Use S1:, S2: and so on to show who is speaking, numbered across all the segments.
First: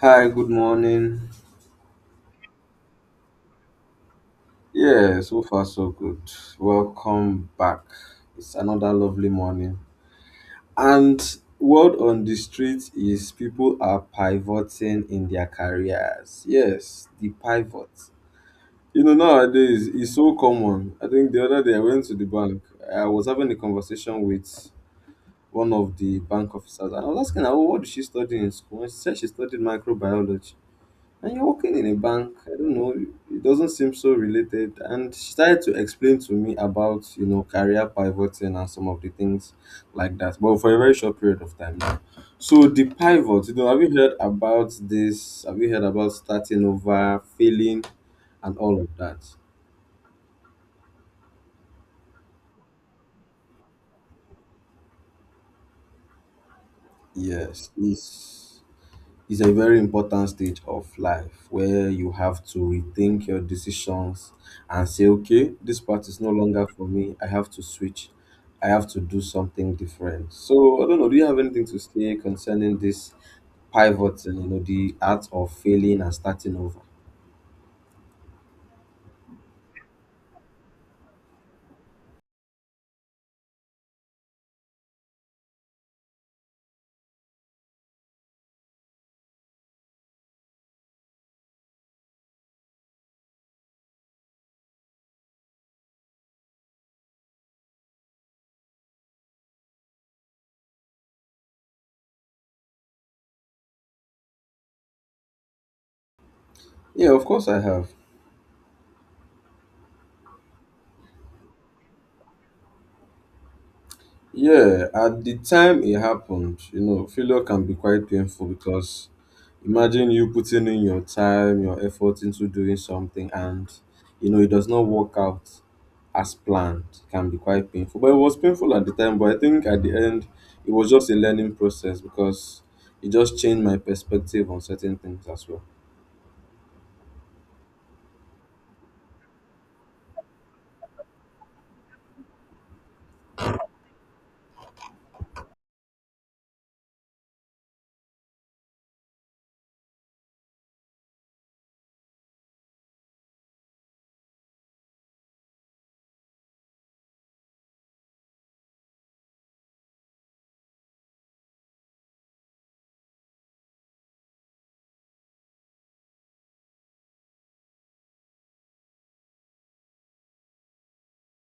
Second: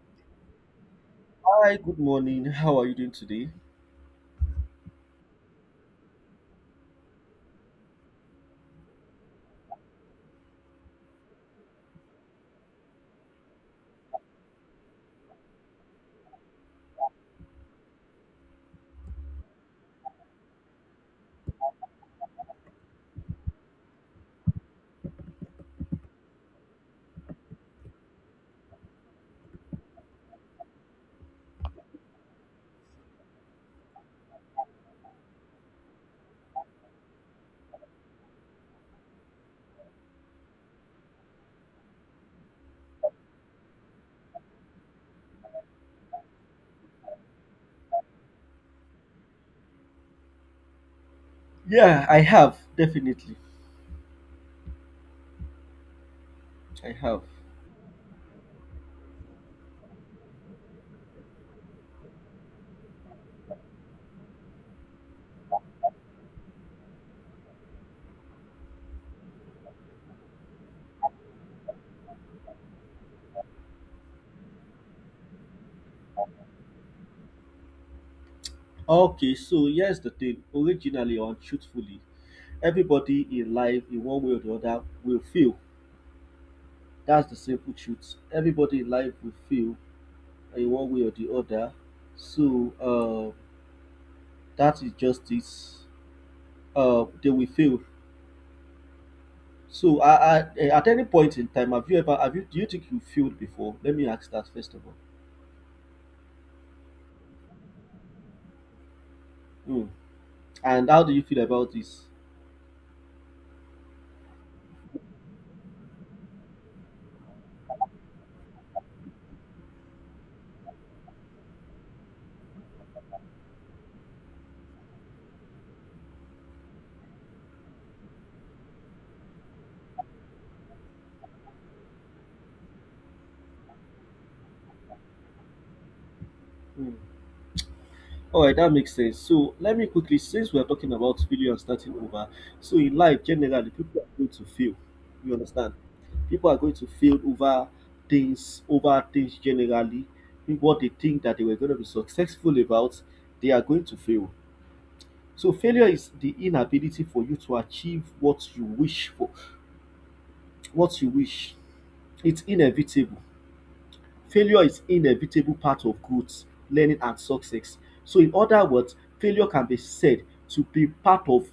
S1: Hi, good morning.
S2: Hi, good morning. How are you doing today?
S1: Yeah, so far so good. Welcome back. It's another lovely morning. And word on the street is people are pivoting in their careers. Yes, the pivot. You know, nowadays it's so common. I think the other day I went to the bank. I was having a conversation with one of the bank officers and I was asking her, oh, what did she study in school? And she said she studied microbiology. And you're working in a bank? I don't know, it doesn't seem so related. And she started to explain to me about, you know, career pivoting and some of the things like that, but for a very short period of time. Now, so the pivot, you know, have you heard about this? Have you heard about starting over, failing, and all of that?
S2: Yeah, I have, definitely. I have.
S1: Yes, It's a very important stage of life where you have to rethink your decisions and say, okay, this part is no longer for me. I have to switch. I have to do something different. So I don't know. Do you have anything to say concerning this pivot and, you know, the art of failing and starting over?
S2: Okay, so here's the thing. Originally or truthfully, everybody in life, in one way or the other, will fail. That's the simple truth. Everybody in life will fail in one way or the other. So uh, that is just it. They will fail. So I, at any point in time, have you, do you think you failed before? Let me ask that first of all.
S1: Yeah, of course I have.
S2: Hmm. And how do you feel about this?
S1: Yeah, at the time it happened, you know, failure can be quite painful because imagine you putting in your time, your effort into doing something and you know it does not work out as planned. It can be quite painful. But it was painful at the time, but I think at the end it was just a learning process because it just changed my perspective on certain things as well.
S2: Hmm. All right, that makes sense. So let me quickly, since we're talking about failure and starting over, so in life generally, people are going to fail. You understand? People are going to fail over things generally. Think what they think that they were going to be successful about, they are going to fail. So failure is the inability for you to achieve what you wish for, what you wish. It's inevitable. Failure is inevitable part of growth, learning and success. So in other words, failure can be said to be part of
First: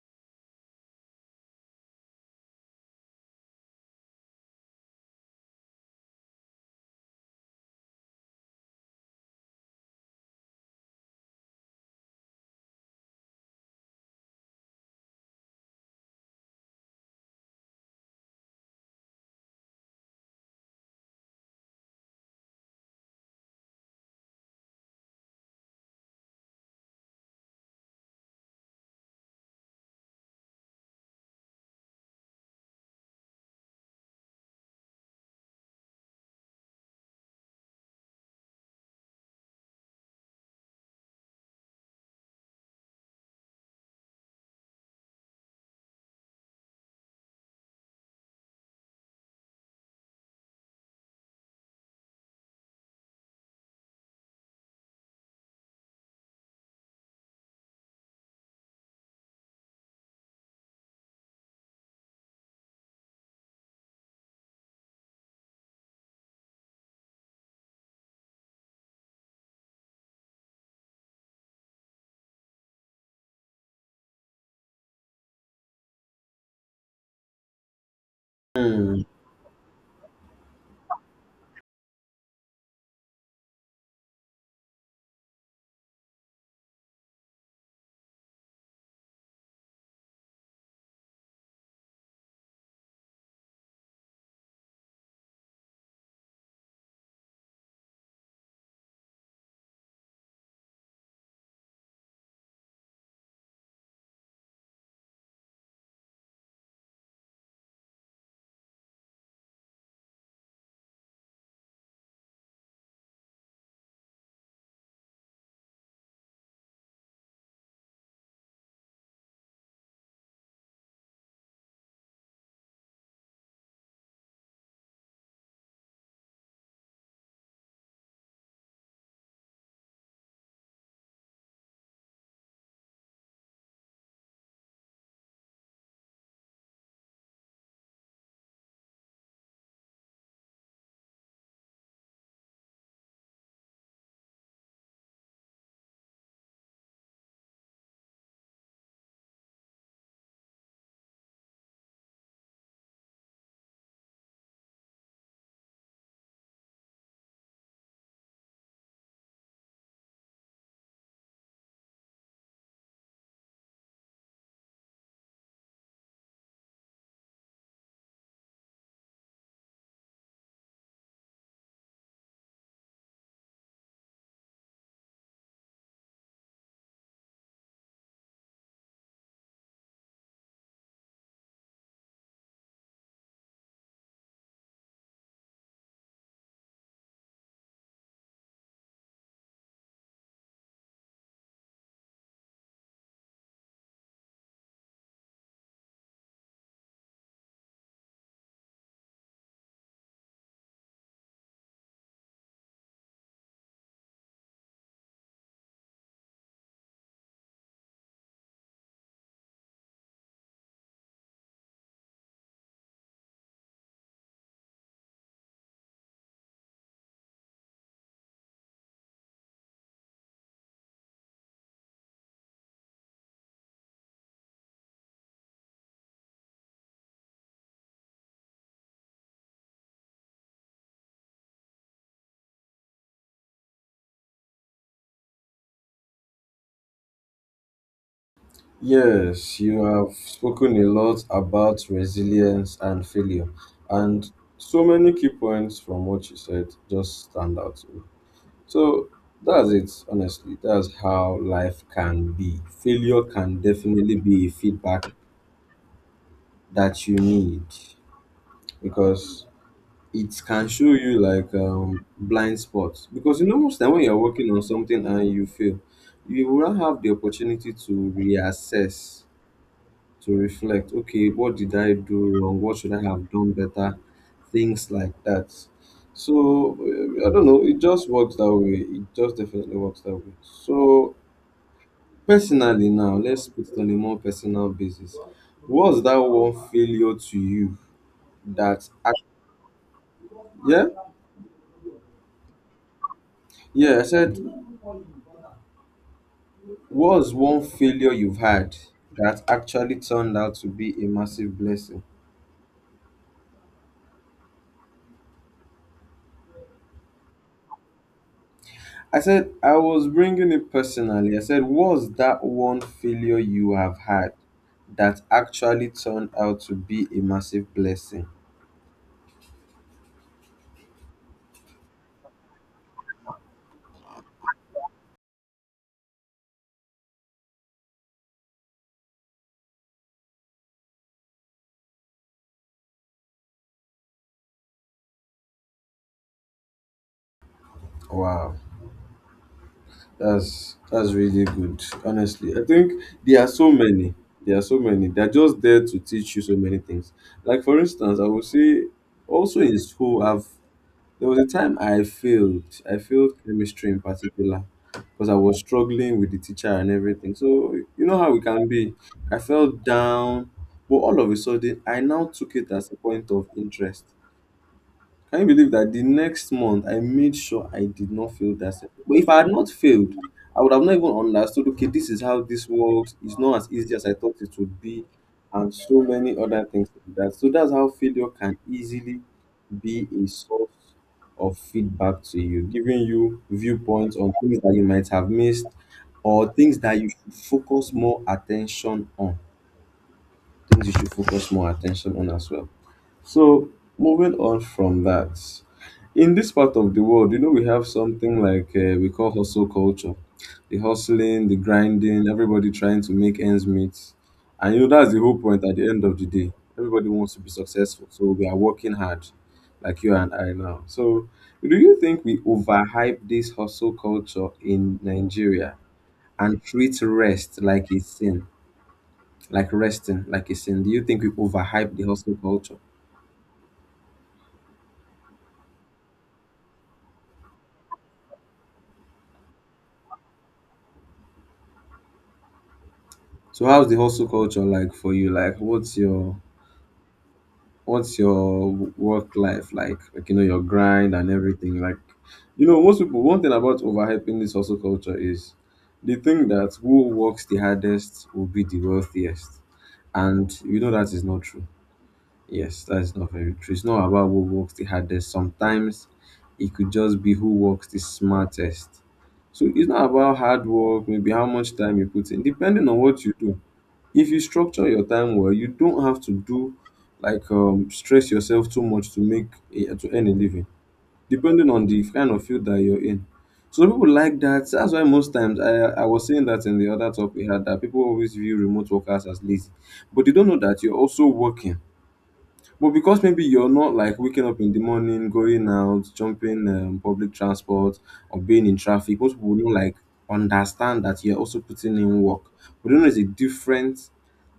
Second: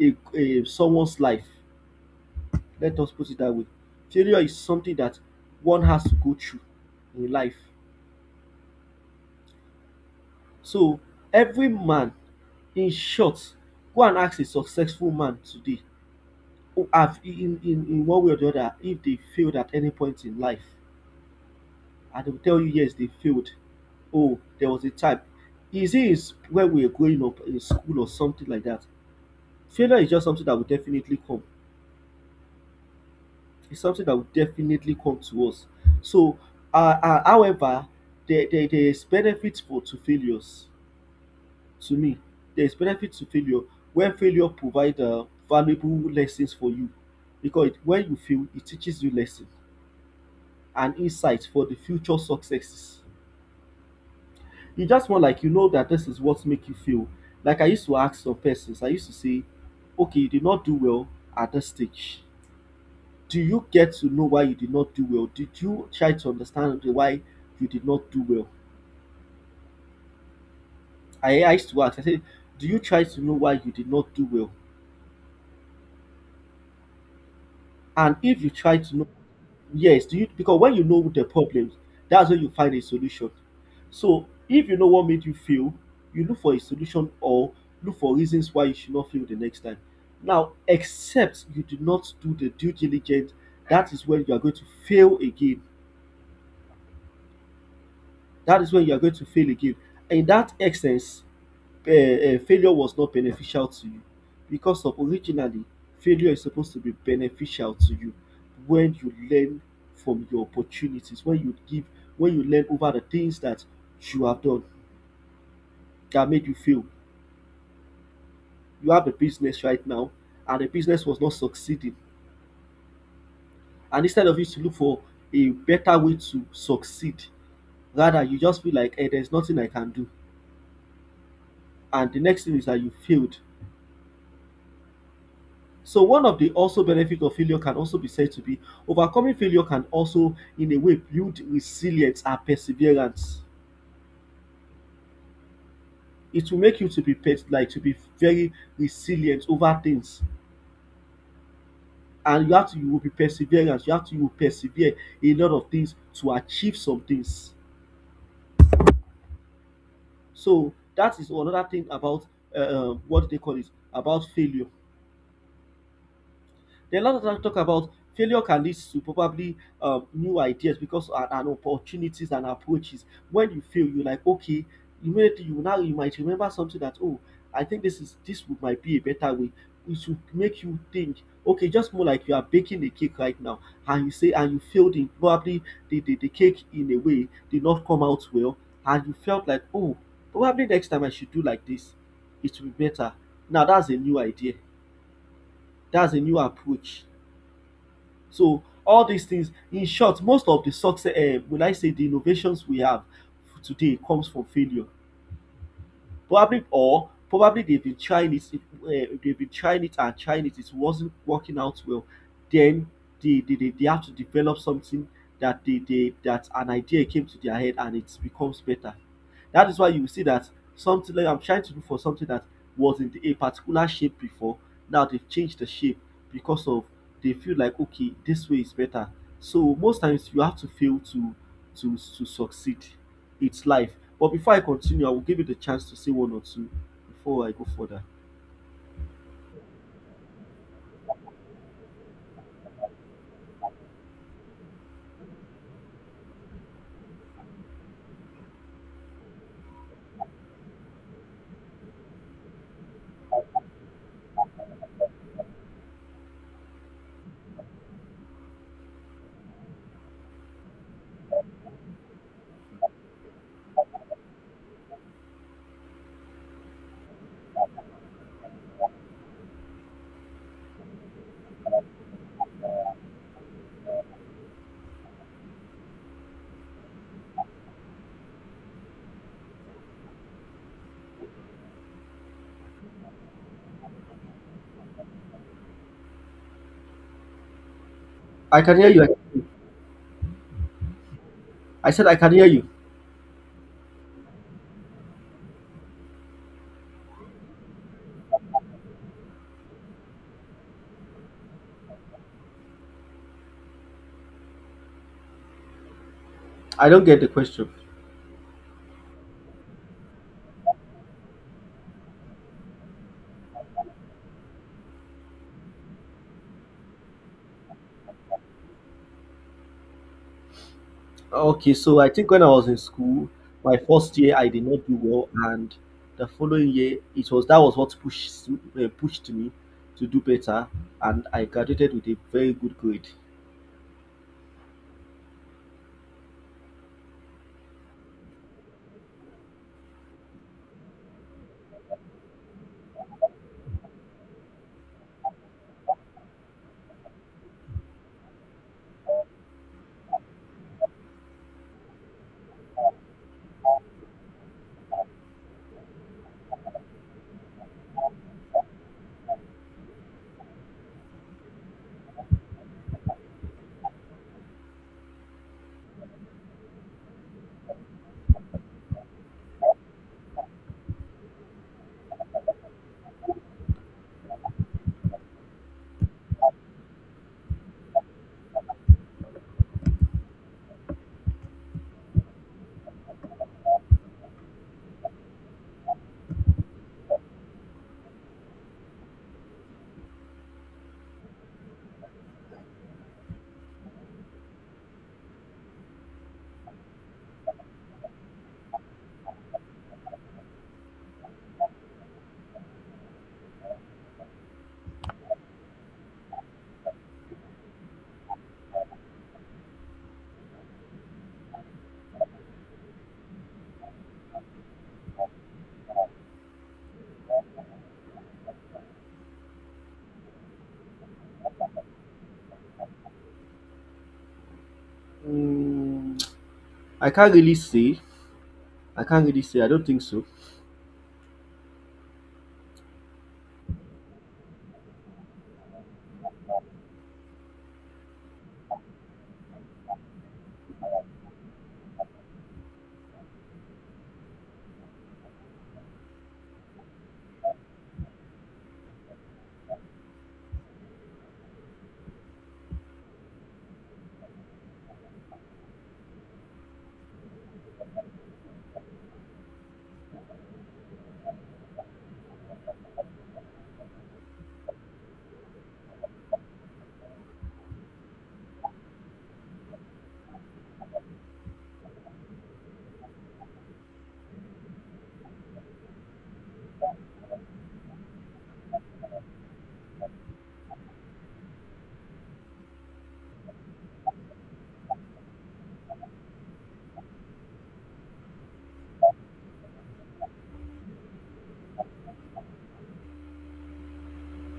S2: a someone's life. Let us put it that way. Failure is something that one has to go through in life. So every man, in short, go and ask a successful man today who have in one way or the other if they failed at any point in life and they will tell you, yes, they failed. Oh, there was a type. Is when we were growing up in school or something like that. Failure is just something that will definitely come. It's something that will definitely come to us. So, However, there is benefit for to failures. To me, there is benefit to failure when failure provides valuable lessons for you, because it, when you fail, it teaches you lessons and insights for the future successes. You just want like you know that this is what make you feel. Like I used to ask some persons, I used to say, okay, you did not do well at this stage. Do you get to know why you did not do well? Did you try to understand the why you did not do well? I used to ask, I said, do you try to know why you did not do well? And if you try to
S1: Hmm.
S2: know, yes, do you because when you know the problems, that's when you find a solution. So if you know what made you fail, you look for a solution or look for reasons why you should not fail the next time. Now, except you do not do the due diligence, that is when you are going to fail again. That is when you are going to fail again. In that essence, failure was not beneficial to you because of originally failure is supposed to be beneficial to you when you learn from your opportunities, when you give, when you learn over the things that you have done that made you fail. You have a business right now and the business was not succeeding. And instead of you to look for a better way to succeed, rather you just feel like there's nothing I can do. And the next thing is that you failed. So one of the also benefit of failure can also be said to be overcoming failure can also in a way build resilience and perseverance. It will make you to be like to be very resilient over things. And you have to you will be perseverance. You have to You will persevere a lot of things to achieve some things. So that is another thing about what they call it about failure. There are a lot of times talk about failure can lead to probably new ideas because and opportunities and approaches. When you fail, you're like, okay, immediately you now you might remember something that oh, I think this would might be a better way. Which should make you think. Okay, just more like you are baking a cake right now, and you say and you failed in probably the cake in a way did not come out well, and you felt like oh, probably next time I should do like this, it will be better. Now that's a new idea. That's a new approach. So all these things, in short, most of the success, will I say the innovations we have today comes from failure probably or probably they've been trying it, they've been trying it and trying it. It wasn't working out well. Then they have to develop something that they that an idea came to their head and it becomes better. That is why you will see that something like I'm trying to do for something that was in a particular shape before. Now they've changed the shape because of they feel like okay this way is better. So most times you have to fail to to succeed its life. But before I continue, I will give you the chance to say one or two before I go further.
S1: Yes, you have spoken a lot about resilience and failure, and so many key points from what you said just stand out to me. So that's it, honestly. That's how life can be. Failure can definitely be a feedback that you need, because it can show you like blind spots. Because you know, most time when you're working on something and you fail, you will not have the opportunity to reassess, to reflect, okay, what did I do wrong? What should I have done better? Things like that. So I don't know, it just works that way, it just definitely works that way. So personally, now, let's put it on a more personal basis. What's that one failure to you
S2: I can
S1: that
S2: hear you. I can hear you.
S1: yeah,
S2: I said I can hear you.
S1: yeah, I said, what's one failure you've had that actually turned out to be a massive blessing?
S2: I don't get the question.
S1: I said I was bringing it personally. I said, "What's that one failure you have had that actually turned out to be a massive blessing?"
S2: Okay, so I think when I was in school, my first year I did not do well, and the following year it was that was what pushed pushed me to do better, and I graduated with a very good grade.
S1: Wow, that's really good. Honestly, I think there are so many. There are so many. They're just there to teach you so many things. Like for instance, I would say also in school, I've there was a time I failed. I failed chemistry in particular because I was struggling with the teacher and everything. So you know how we can be. I felt down, but all of a sudden I now took it as a point of interest. Can you believe that the next month I made sure I did not fail that sem? But if I had not failed, I would have not even understood, okay, this is how this works, it's not as easy as I thought it would be, and so many other things like that. So that's how failure can easily be a source of feedback to you, giving you viewpoints on things that you might have missed or things that you should focus more attention on. Things you should focus more attention on as well. So moving on from that, in this part of the world, you know, we have something like, we call, hustle culture, the hustling, the grinding, everybody trying to make ends meet, and you know that's the whole point. At the end of the day, everybody wants to be successful, so we are working hard, like you and I now. So, do you think we overhype this hustle culture in Nigeria and treat rest like a sin, like resting like a sin? Do you think we overhype the hustle culture?
S2: Mm, I can't really say. I can't really say. I don't think so.
S1: So how's the hustle culture like for you? Like what's your work life like? Like, you know, your grind and everything. Like, you know, most people, one thing about overhyping this hustle culture is they think that who works the hardest will be the wealthiest. And you know that is not true. Yes, that is not very true. It's not about who works the hardest. Sometimes it could just be who works the smartest. So it's not about hard work, maybe how much time you put in, depending on what you do. If you structure your time well, you don't have to do like, stress yourself too much to make a to earn a living, depending on the kind of field that you're in. So people like that, that's why most times I was saying that in the other talk we had that people always view remote workers as lazy, but they don't know that you're also working. But because maybe you're not like waking up in the morning, going out, jumping public transport, or being in traffic, most people will not like understand that you're also putting in work. But they know it's a different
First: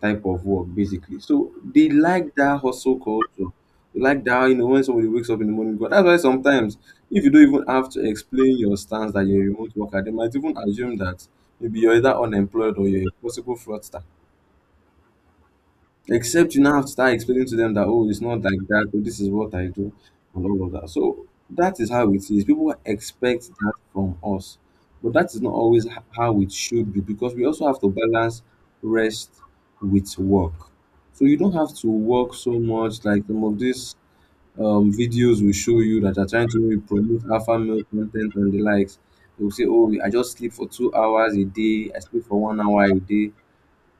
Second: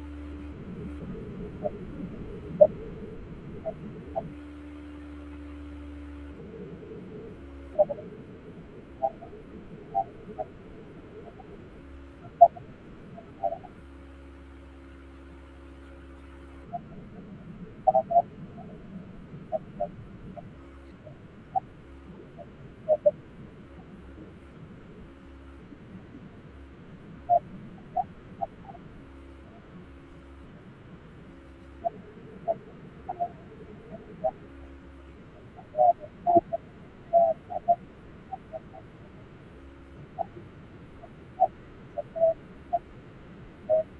S1: type of work, basically. So they like that hustle culture. They like that, you know, when somebody wakes up in the morning, but that's why sometimes if you don't even have to explain your stance that you're a remote worker, they might even assume that maybe you're either unemployed or you're a possible fraudster. Except you now have to start explaining to them that, oh, it's not like that, oh, this is what I do, and all of that. So that is how it is. People expect that from us, but that is not always how it should be, because we also have to balance rest with work. So you don't have to work so much like some of these videos will show you that are trying to maybe promote alpha male content and the likes. They will say, oh, I just sleep for 2 hours a day, I sleep for 1 hour a day.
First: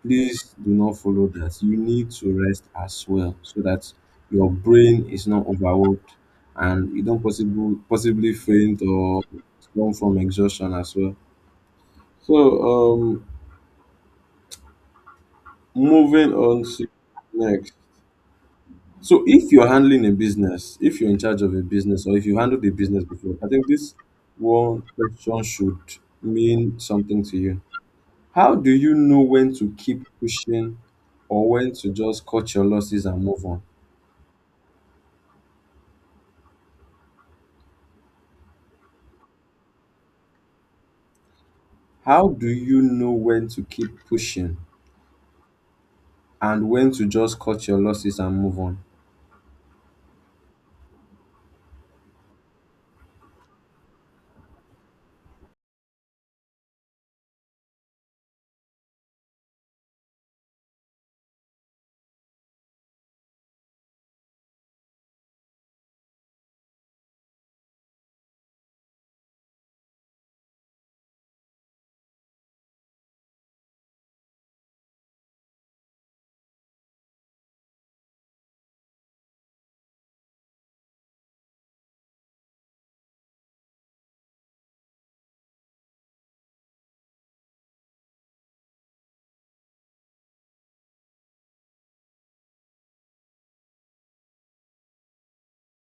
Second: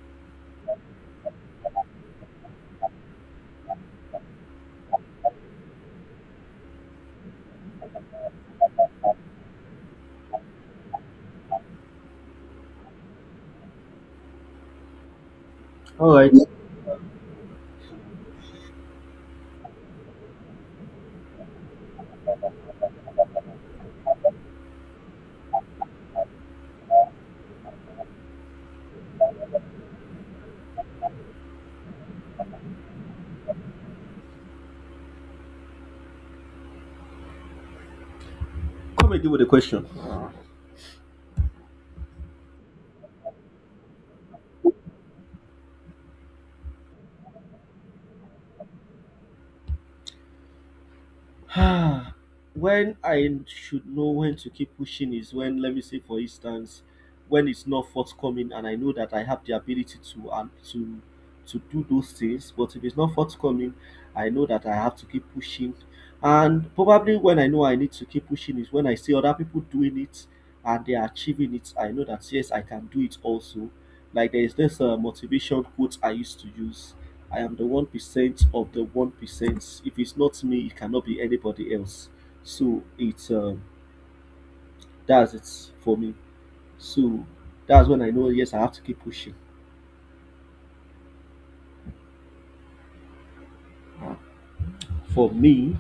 S1: Please do not follow that. You need to rest as well so that your brain is not overworked and you don't possibly faint or come from exhaustion as well. So um
S2: All
S1: moving
S2: right,
S1: on to next. So if you're handling a business, if you're in charge of a business or if you handled a business before, I think this one question should mean something to you. How do you know when to keep pushing or when to just cut your losses and move on?
S2: come again with the question.
S1: How do you know when to keep pushing and when to just cut your losses and move on?
S2: Ah, when I should know when to keep pushing is when, let me say, for instance, when it's not forthcoming and I know that I have the ability to and to do those things, but if it's not forthcoming, I know that I have to keep pushing. And probably when I know I need to keep pushing is when I see other people doing it and they are achieving it. I know that yes, I can do it also. Like there is this motivation quote I used to use. I am the 1% of the 1%. If it's not me, it cannot be anybody else. So it's That's it for me. So that's when I know yes, I have to keep pushing. For me,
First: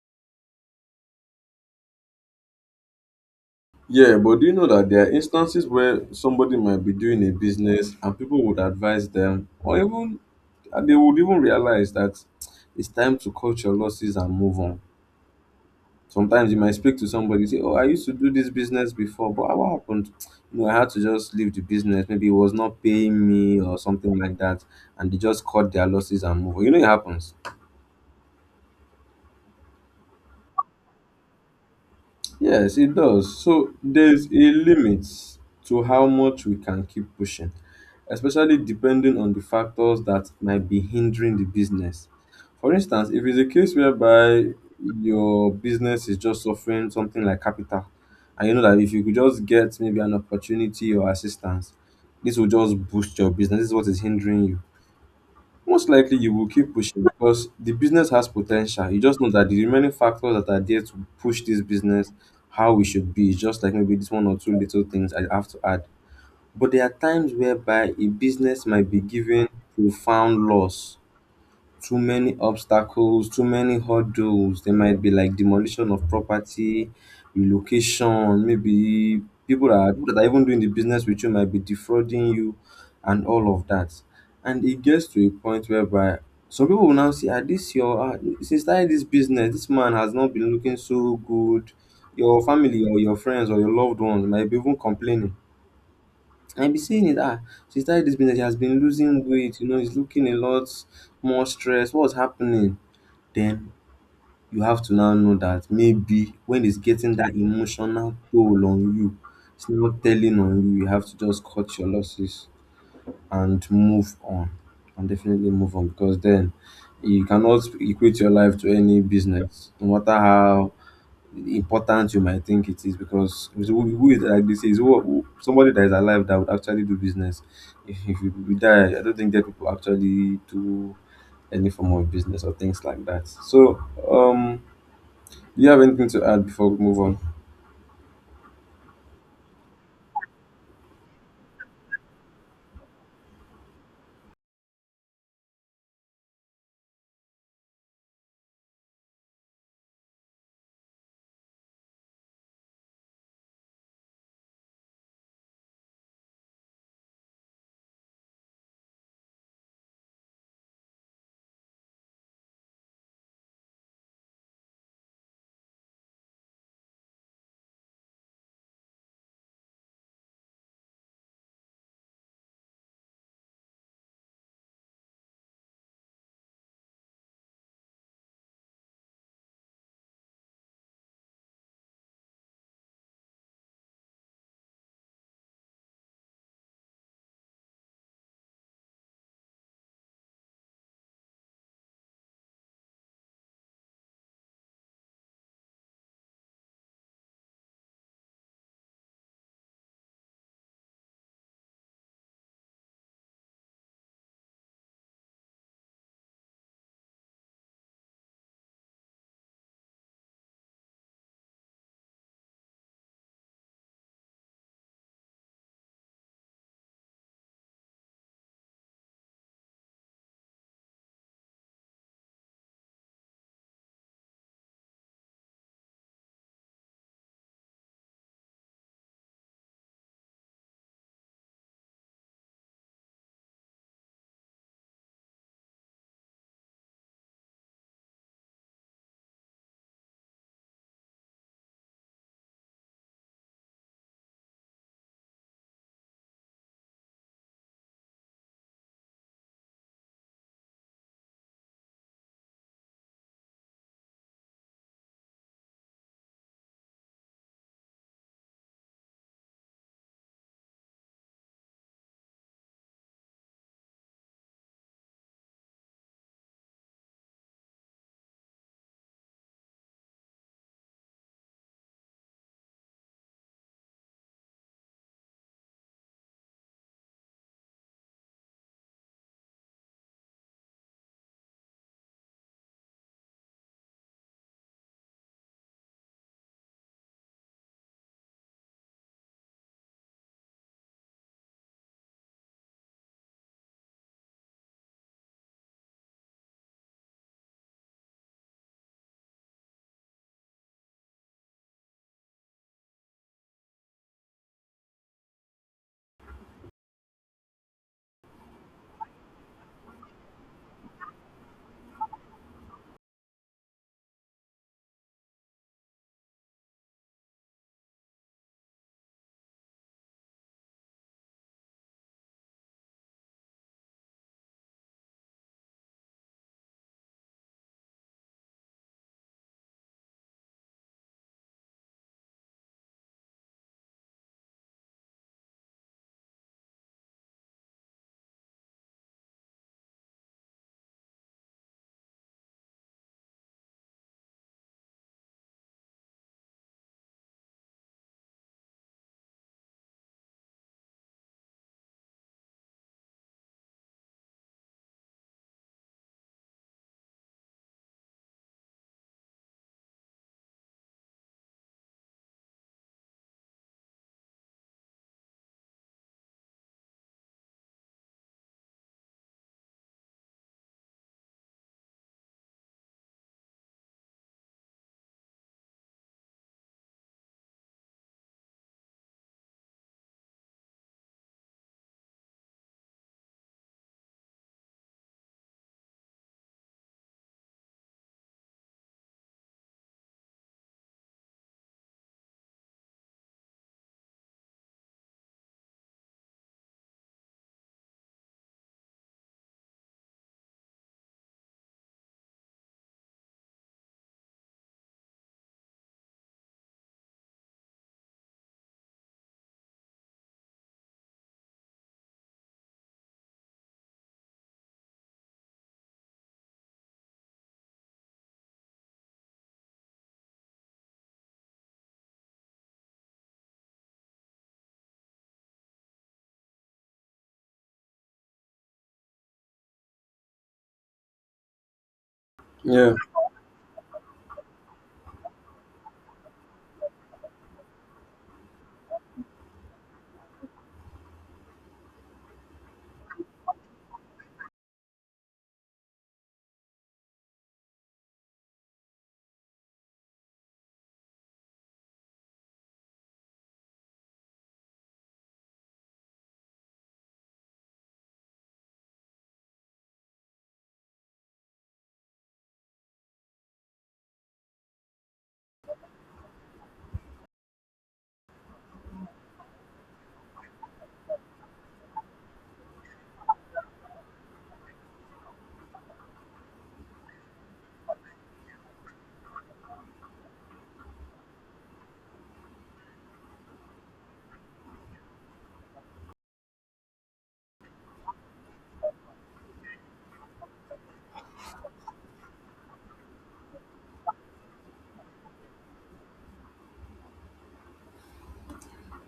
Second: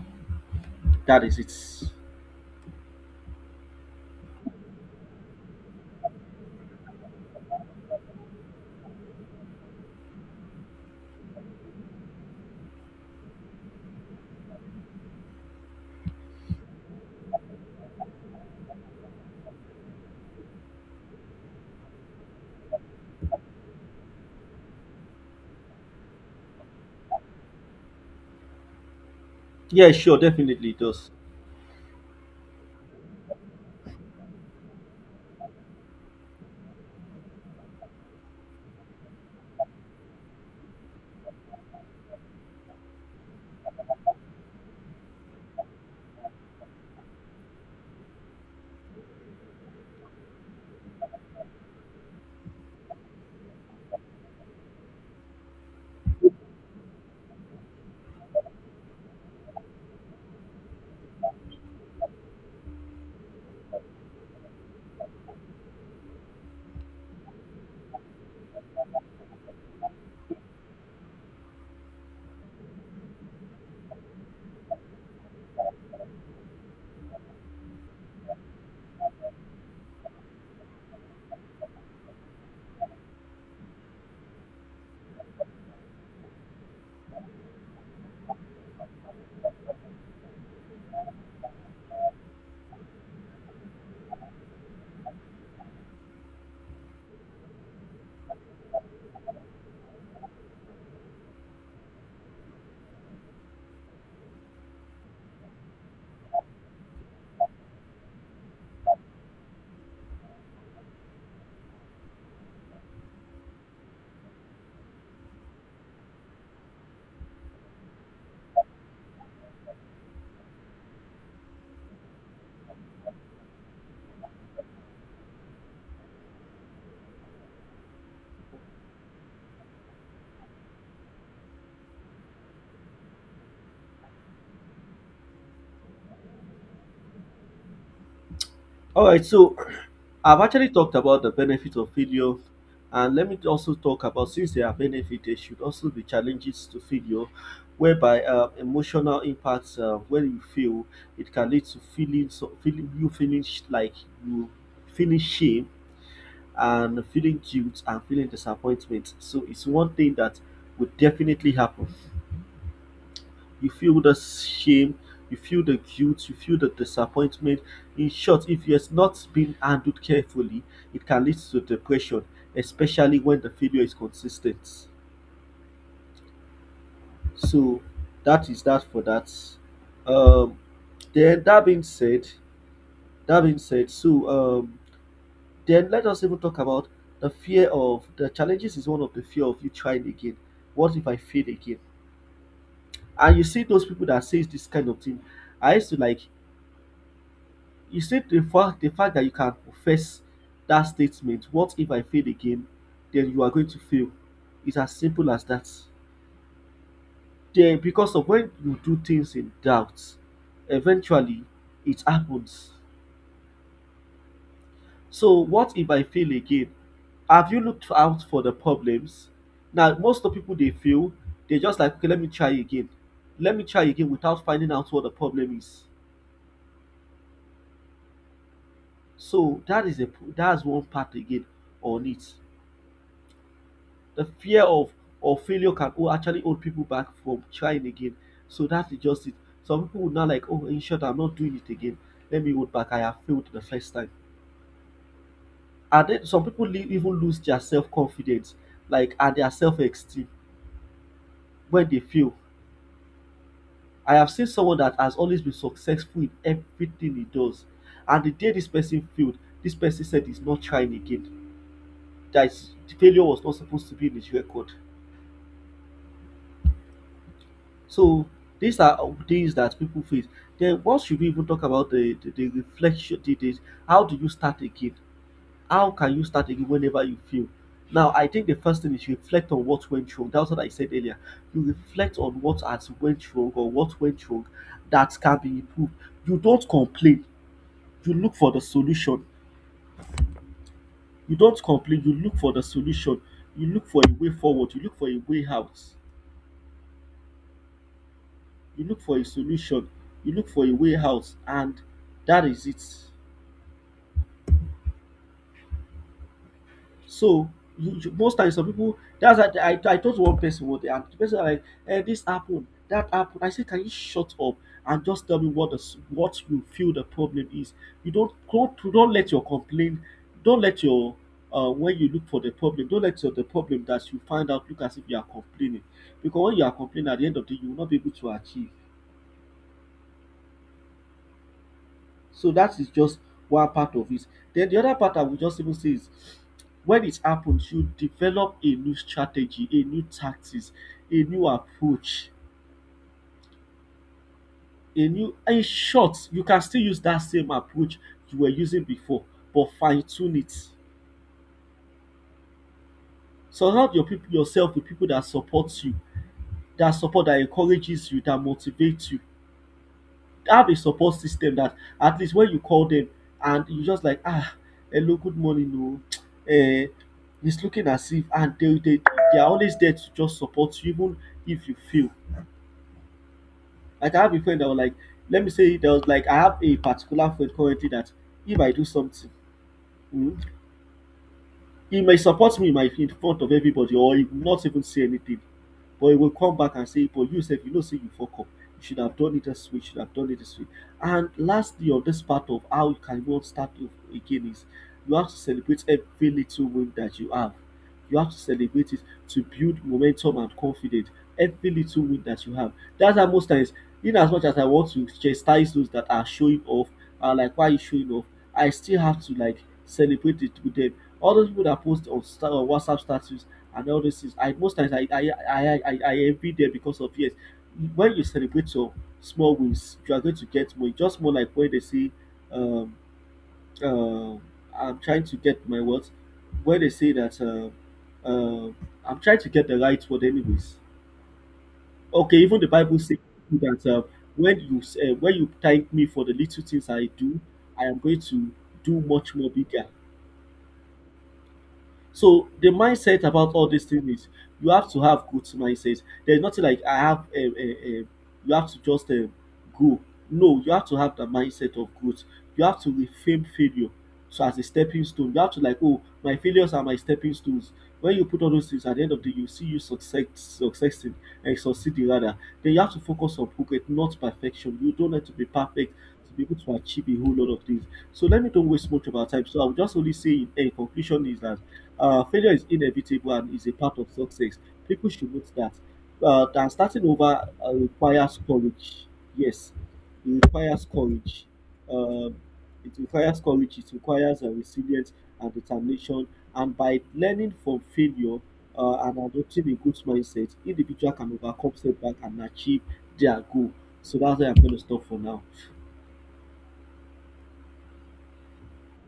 S2: that is it.
S1: Yeah, but do you know that there are instances where somebody might be doing a business and people would advise them, or even and they would even realize that it's time to cut your losses and move on. Sometimes you might speak to somebody, say, oh, I used to do this business before, but what happened? You know, I had to just leave the business. Maybe it was not paying me or something like that. And they just cut their losses and move on. You know, it happens.
S2: Yeah, sure, definitely it does.
S1: Yes, it does. So there's a limit to how much we can keep pushing, especially depending on the factors that might be hindering the business. For instance, if it's a case whereby your business is just suffering something like capital, and you know that if you could just get maybe an opportunity or assistance, this will just boost your business. This is what is hindering you. Most likely, you will keep pushing because the business has potential. You just know that the remaining factors that are there to push this business how we should be, is just like maybe this one or two little things I have to add. But there are times whereby a business might be given profound loss, too many obstacles, too many hurdles. There might be like demolition of property, relocation, maybe people that are even doing the business with you might be defrauding you and all of that. And it gets to a point whereby some people will now say, ah, this your, ah, since starting this business, this man has not been looking so good. Your family or your friends or your loved ones might be even complaining, I be seeing it, ah, she started this business, she has been losing weight, you know, it's looking a lot more stressed. What's happening? Then you have to now know that maybe when it's getting that emotional toll on you, it's not telling on you, you have to just cut your losses and move on. And definitely move on because then you cannot equate your life to any business, no matter how important you might think it is because it's who is like they say is somebody that is alive that would actually do business. If you we die, I don't think that people actually do any form of business or things like that. So, um, do you have anything to add before we move on?
S2: All right, so I've actually talked about the benefits of failure, and let me also talk about since there are benefits, there should also be challenges to failure, whereby emotional impacts when you fail, it can lead to feeling sh- like you feeling shame and feeling guilt and feeling disappointment. So it's one thing that would definitely happen you feel the shame, you feel the guilt, you feel the disappointment. In short, if it has not been handled carefully, it can lead to depression, especially when the failure is consistent. So that is that for that. Um, then that being said, then let us even talk about the fear of the challenges is one of the fear of you trying again. What if I fail again? And you see those people that says this kind of thing. I used to like you said the fact that you can profess that statement, what if I fail again, then you are going to fail. It's as simple as that. Then because of when you do things in doubt, eventually it happens. So what if I fail again? Have you looked out for the problems? Now most of the people they fail, they're just like okay, let me try again. Let me try again without finding out what the problem is. So that is a that's one part again on it. The fear of or failure can oh, actually hold people back from trying again. So that's just it. Some people would not like, oh, in short, I'm not doing it again. Let me hold back. I have failed the first time. And then some people even lose their self confidence, and their self esteem when they fail. I have seen someone that has always been successful in everything he does, and the day this person failed, this person said he's not trying again. That is- the failure was not supposed to be in his record. So these are things that people face. Then what should we even talk about the reflection how do you start again? How can you start again whenever you feel? Now I think the first thing is you reflect on what went wrong. That's what I said earlier. You reflect on what has went wrong or what went wrong that can be improved. You don't complain. You look for the solution. You don't complain. You look for the solution. You look for a way forward. You look for a way out. You look for a solution, you look for a way out, and that is it. So most times some people, that's what I told one person what they, and the person was like this happened, that happened. I said, "Can you shut up and just tell me what what you feel the problem is?" You don't let your complaint, don't let your when you look for the problem, don't let your, the problem that you find out, look as if you are complaining. Because when you are complaining, at the end of the day, you will not be able to achieve. So that is just one part of it. Then the other part, I would just even say, is when it happens, you develop a new strategy, a new tactics, a new approach, a new, in short, you can still use that same approach you were using before, but fine-tune it. Surround your people, yourself, with people that support you, that support, that encourages you, that motivates you. Have a support system that at least when you call them and you just like, ah, hello, good morning, no, it's looking as if, and they they are always there to just support you, even if you fail. Like I have a friend that was like, let me say there was like, I have a particular friend currently that if I do something, um he may support me in front of everybody, or he will not even say anything. But he will come back and say, but you said, you know, say you fuck up. You should have done it this way. You should have done it this way. And lastly, on this part of how you can go start again, is you have to celebrate every little win that you have. You have to celebrate it to build momentum and confidence. Every little win that you have. That's how most times, in as much as I want to chastise those that are showing off, and like, why you showing off, I still have to like celebrate it with them. All those people that post on on WhatsApp status and all those things, I, most times, I envy them because of, yes, when you celebrate your small wins, you are going to get more. Just more, like when they say, um, um, I'm trying to get my what, when they say that, um, I'm trying to get the right word anyways. Okay, even the
S1: Yeah,
S2: Bible says that when you thank me for the little things I do, I am going to do much more bigger. So the mindset about all these things is you have to have good mindset. There's nothing like I have. You have to just go. No, you have to have the mindset of growth. You have to reframe failure so as a stepping stone. You have to like, oh, my failures are my stepping stones. When you put all those things, at the end of the day, you see you successing and succeeding rather. Then you have to focus on progress, not perfection. You don't have to be perfect to be able to achieve a whole lot of things. So let me don't waste much of our time. So I would just only say, in conclusion, is that failure is inevitable and is a part of success. People should note that. And starting over requires courage. Yes, it requires courage. Um, it requires courage. It requires resilience and determination. And by learning from failure and adopting a good mindset, individual can overcome setback and achieve their goal. So that's where I'm going to stop for now.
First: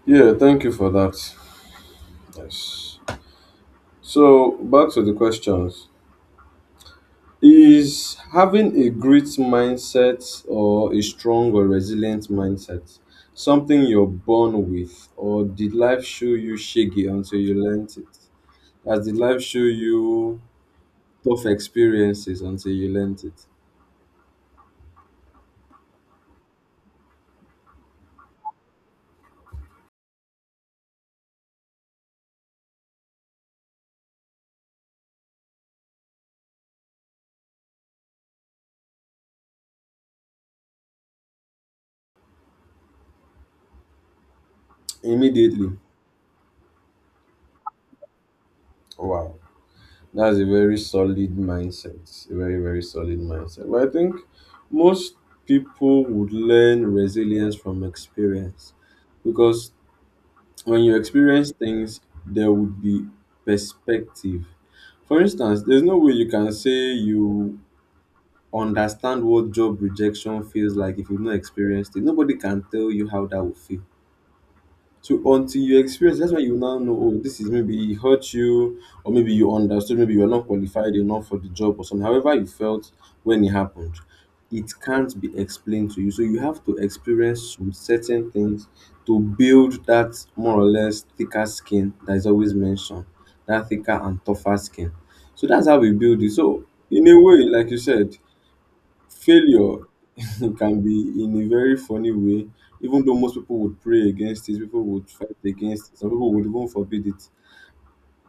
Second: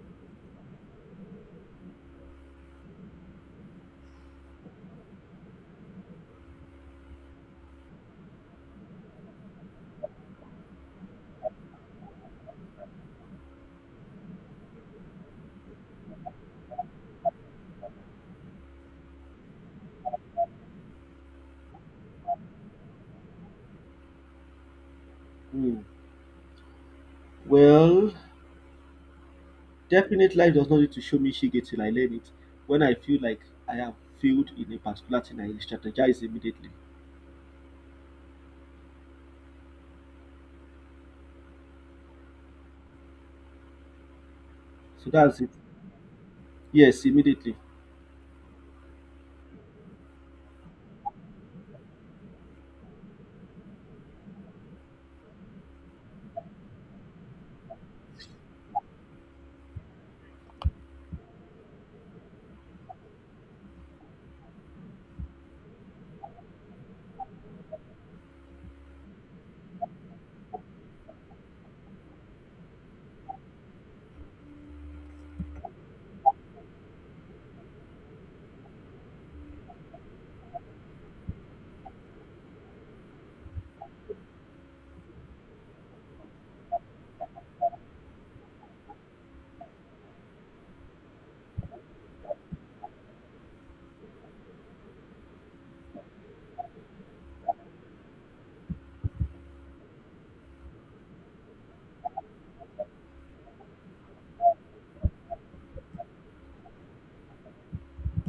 S1: yeah. Thank you for that. Yes. So back to the questions. Is having a great mindset or a strong or resilient mindset something you're born with, or did life show you shaggy until you learnt it? As did life show you tough experiences until you learnt it?
S2: Hmm. Well, definite life does not need to show me shege till I learn it. When I feel like I have failed in a particular thing, I strategize immediately. So that's it.
S1: Immediately.
S2: Yes, immediately.
S1: Wow. That's a very solid mindset. A very, very solid mindset. But I think most people would learn resilience from experience because when you experience things, there would be perspective. For instance, there's no way you can say you understand what job rejection feels like if you've not experienced it. Nobody can tell you how that will feel. So until you experience, that's why you now know, oh, this is maybe it hurt you, or maybe you understood, maybe you're not qualified enough for the job or something. However, you felt when it happened, it can't be explained to you. So you have to experience some certain things to build that more or less thicker skin that is always mentioned, that thicker and tougher skin. So that's how we build it. So in a way, like you said, failure can be in a very funny way. Even though most people would pray against it, people would fight against it, some people would even forbid it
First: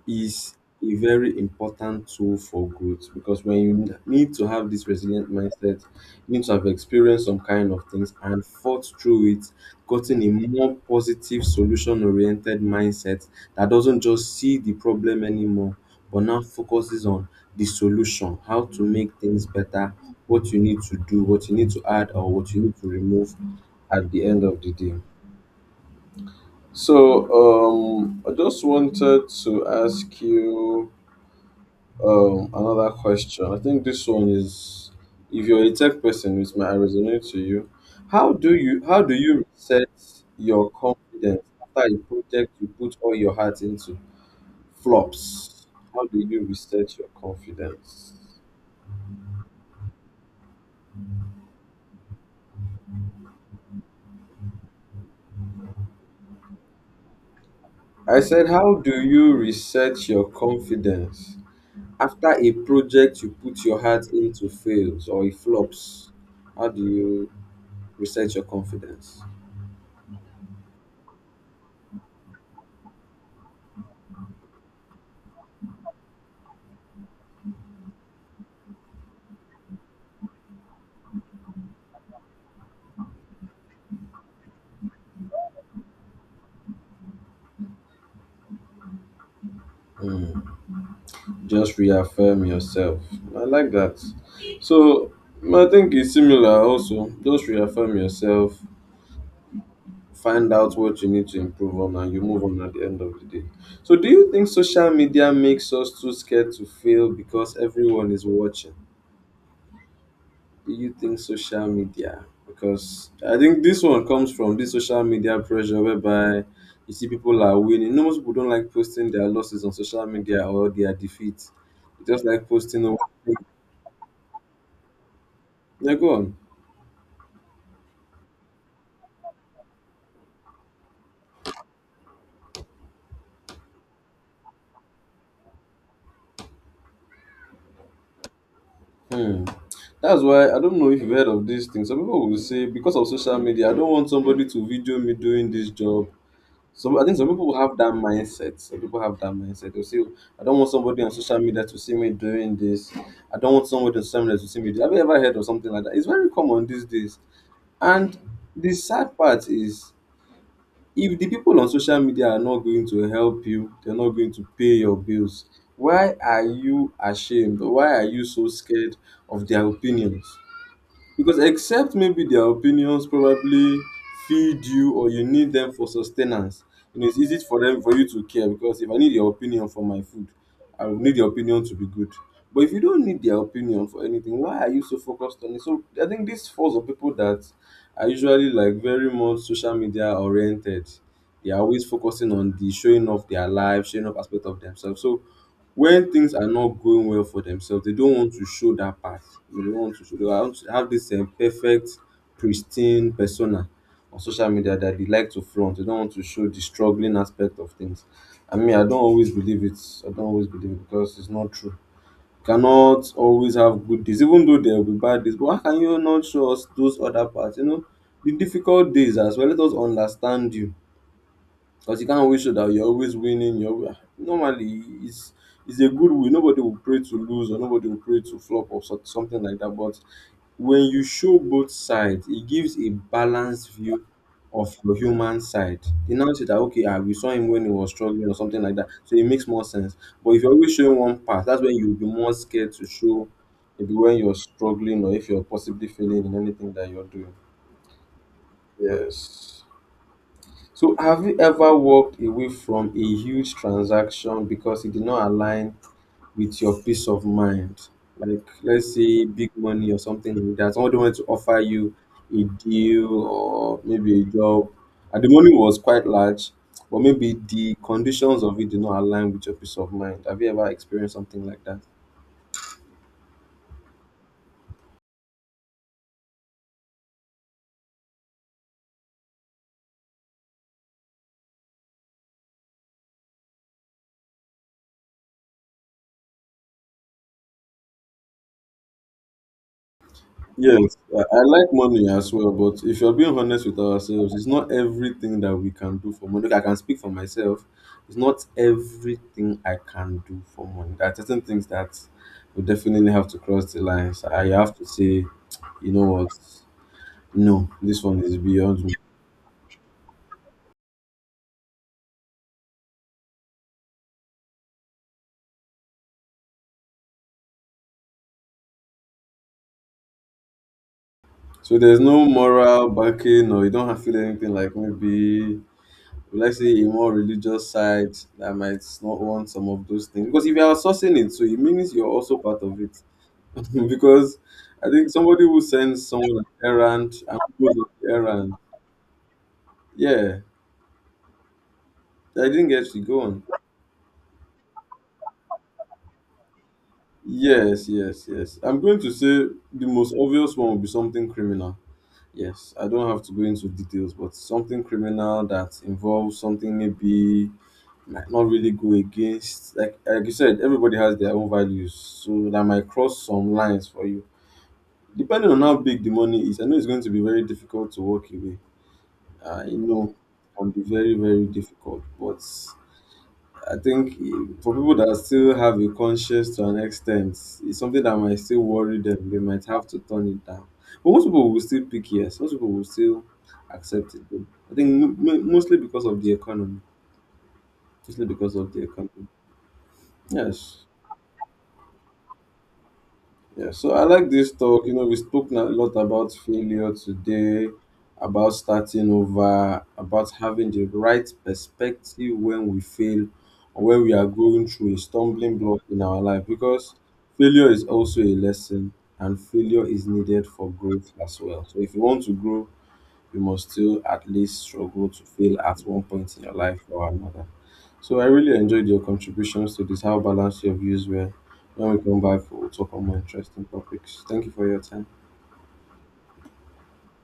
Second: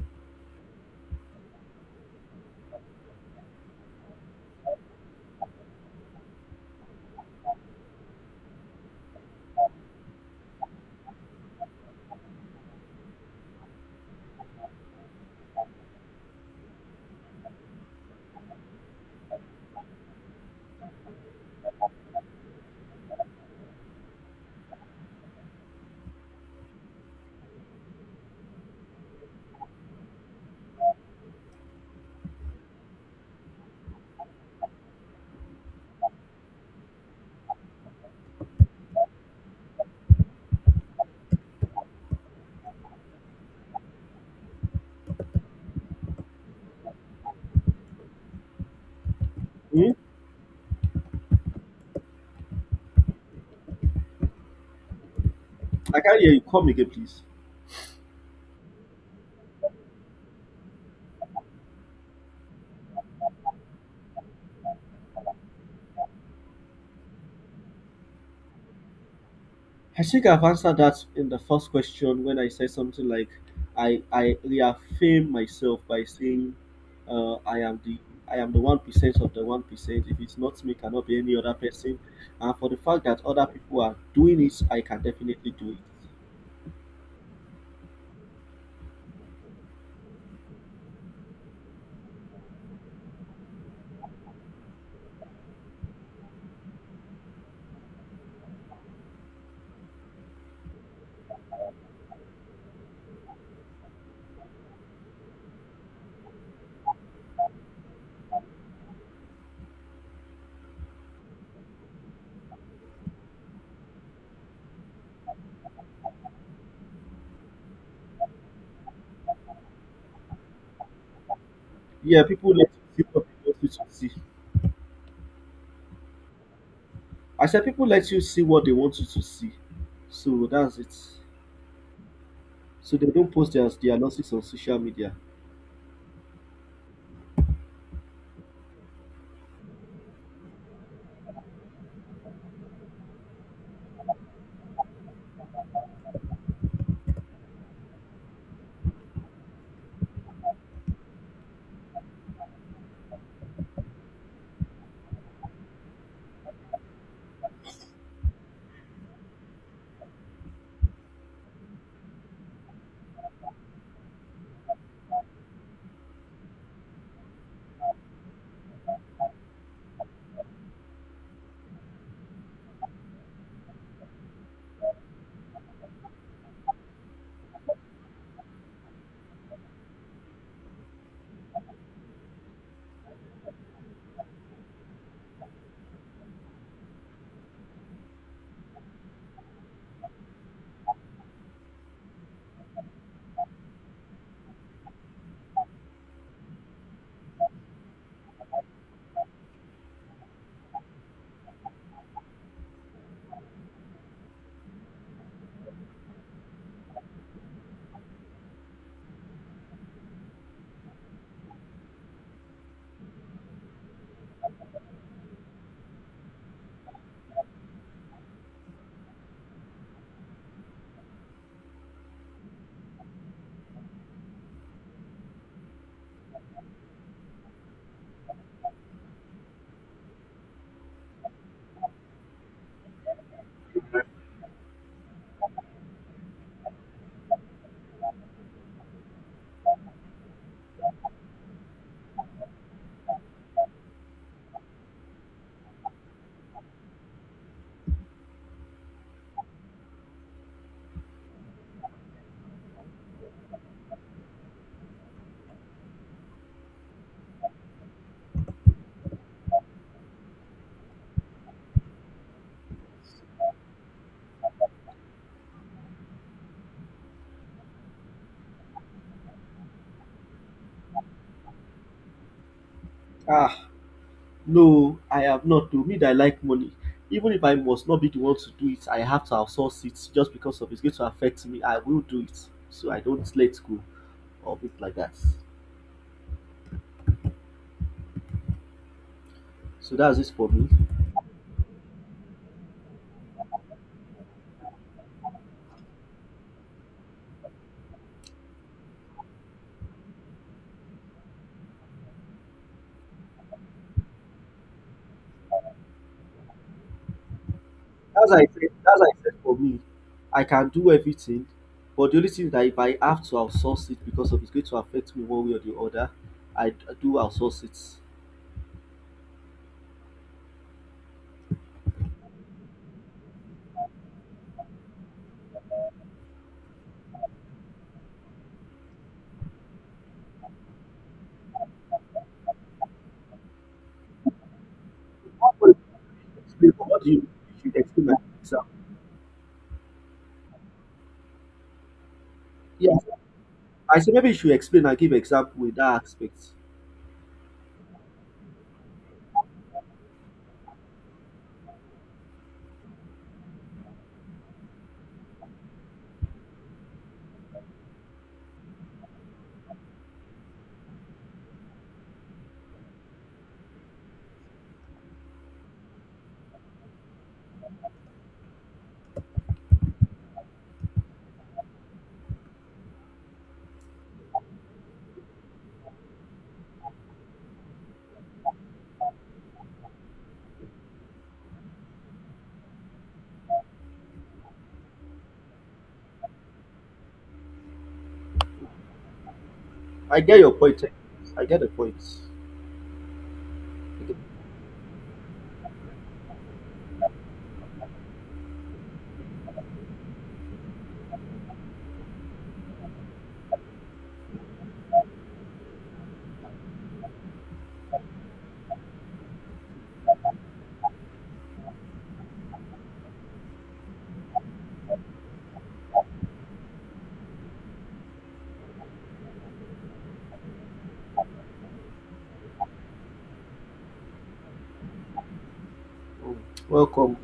S1: is a very important tool for growth because when you need to have this resilient mindset, you need to have experienced some kind of things and fought through it, gotten a more positive, solution oriented mindset that doesn't just see the problem anymore, but now focuses on the solution, how to make things better, what you need to do, what you need to add, or what you need to remove at the end of the day. So, I just wanted to ask you another question. I think this one is, if you're a tech person, it might resonate to you. How do you reset your confidence after a project you put all your heart into flops? How do you reset your confidence?
S2: Hmm? I can't hear you. Come again, please.
S1: I said, how do you reset your confidence after a project you put your heart into fails or it flops? How do you reset your confidence?
S2: I think I've answered that in the first question when I said something like, I reaffirm myself by saying, uh, I am the I am the 1% of the 1%. If it's not me, cannot be any other person. And for the fact that other people are doing it, I can definitely do it.
S1: Hmm. Just reaffirm yourself. I like that. So I think it's similar also. Just reaffirm yourself, find out what you need to improve on, and you move on at the end of the day. So do you think social media makes us too scared to fail because everyone is watching? Do you think social media? Because I think this one comes from this social media pressure whereby you see people are winning. You know, most people don't like posting their losses on social media or their defeats. They
S2: Yeah,
S1: just like
S2: people let
S1: posting. On.
S2: people
S1: Yeah, go on.
S2: I said people let you see what they want you to see. So that's it. So they don't post their losses on social media.
S1: Hmm. That's why I don't know if you've heard of this thing. Some people will say because of social media, I don't want somebody to video me doing this job. So I think some people have that mindset. Some people have that mindset. They'll say, "Oh, I don't want somebody on social media to see me doing this. I don't want somebody on social media to see me. Do-" Have you ever heard of something like that? It's very common these days. And the sad part is, if the people on social media are not going to help you, they're not going to pay your bills, why are you ashamed, why are you so scared of their opinions, because except maybe their opinions probably feed you or you need them for sustenance. You know, it's easy for them for you to care because if I need your opinion for my food, I will need your opinion to be good. But if you don't need their opinion for anything, why are you so focused on it? So I think this falls on people that are usually like very much social media oriented. They are always focusing on the showing off their life, showing off aspect of themselves. So when things are not going well for themselves, they don't want to show that part. They don't want to show. They want to have this perfect, pristine persona on social media that they like to flaunt. They don't want to show the struggling aspect of things. I mean, I don't always believe it. I don't always believe it because it's not true. Cannot always have good days, even though there will be bad days. But why can you not show us those other parts? You know, the difficult days as well. Let us understand you because you can't always show that you're always winning. You're normally it's a good way. Nobody will pray to lose or nobody will pray to flop or so, something like that. But when you show both sides, it gives a balanced view of your human side. They now say that okay, ah, we saw him when he was struggling or something like that. So it makes more sense. But if you're always showing one part, that's when you'll be more scared to show maybe when you're struggling or if you're possibly failing in anything that you're doing. Yes. So have you ever walked away from a huge transaction because it did not align with your peace of mind? Like let's say big money or something like that. Somebody wanted to offer you a deal or maybe a job and the money was quite large, but maybe the conditions of it did not align with your peace of mind. Have you ever experienced something like that?
S2: Ah, no, I have not. To me, that I like money. Even if I must not be the one to do it, I have to outsource it just because of it's going to affect me. I will do it. So I don't let go of it like that. So that's it for me.
S1: Yes, I like money as well, but if you're being honest with ourselves, it's not everything that we can do for money. Like, I can speak for myself. It's not everything I can do for money. There are certain things that we definitely have to cross the lines. I have to say, you know what? No, this one
S2: As
S1: is
S2: I said,
S1: beyond me.
S2: as I said, for me, I can do everything. But the only thing that if I have to outsource it because of it's going to affect me one way or the other, I do outsource it.
S1: So there's no moral backing, or you don't have to feel anything like maybe, let's say, a more religious side that might not want some of those things. Because if you are sourcing it, so it means you're also part of it because I think somebody who sends someone an
S2: Explain what
S1: errand
S2: you
S1: and
S2: should
S1: goes on
S2: explain,
S1: the
S2: like
S1: errand.
S2: example.
S1: Yeah, I didn't get
S2: Yes,
S1: to go on.
S2: I say maybe you should explain and give example with that aspect.
S1: Yes, yes, yes. I'm going to say the most obvious one would be something criminal. Yes, I don't have to go into details, but something criminal that involves something maybe might not really go against. Like you said, everybody has their own values, so that might cross some lines for you. Depending on how big the money is, I know it's going to be very difficult to walk away. I know it can be very, very difficult. But I think eh, for people that still have a conscience to an extent, it's something that might still worry them. They might have to turn it down. But most people will still pick yes. Most people will still accept it. Though. I think mostly because of the economy. Mostly because of the economy.
S2: I get your point,
S1: Yes.
S2: eh? I get the point.
S1: Yeah, so I
S2: Okay.
S1: like this talk. You know, we spoke a lot about failure today, about starting over, about having the right perspective when we fail or when we are going through a stumbling block in our life because failure is also a lesson and failure is needed for growth as well. So if you want to grow, you must still at least struggle to fail at one point in your life or another. So I really enjoyed your contributions to this, how balanced your views were. When we come back, we'll talk on more interesting topics. Thank you for your time.
S2: Mm. Welcome.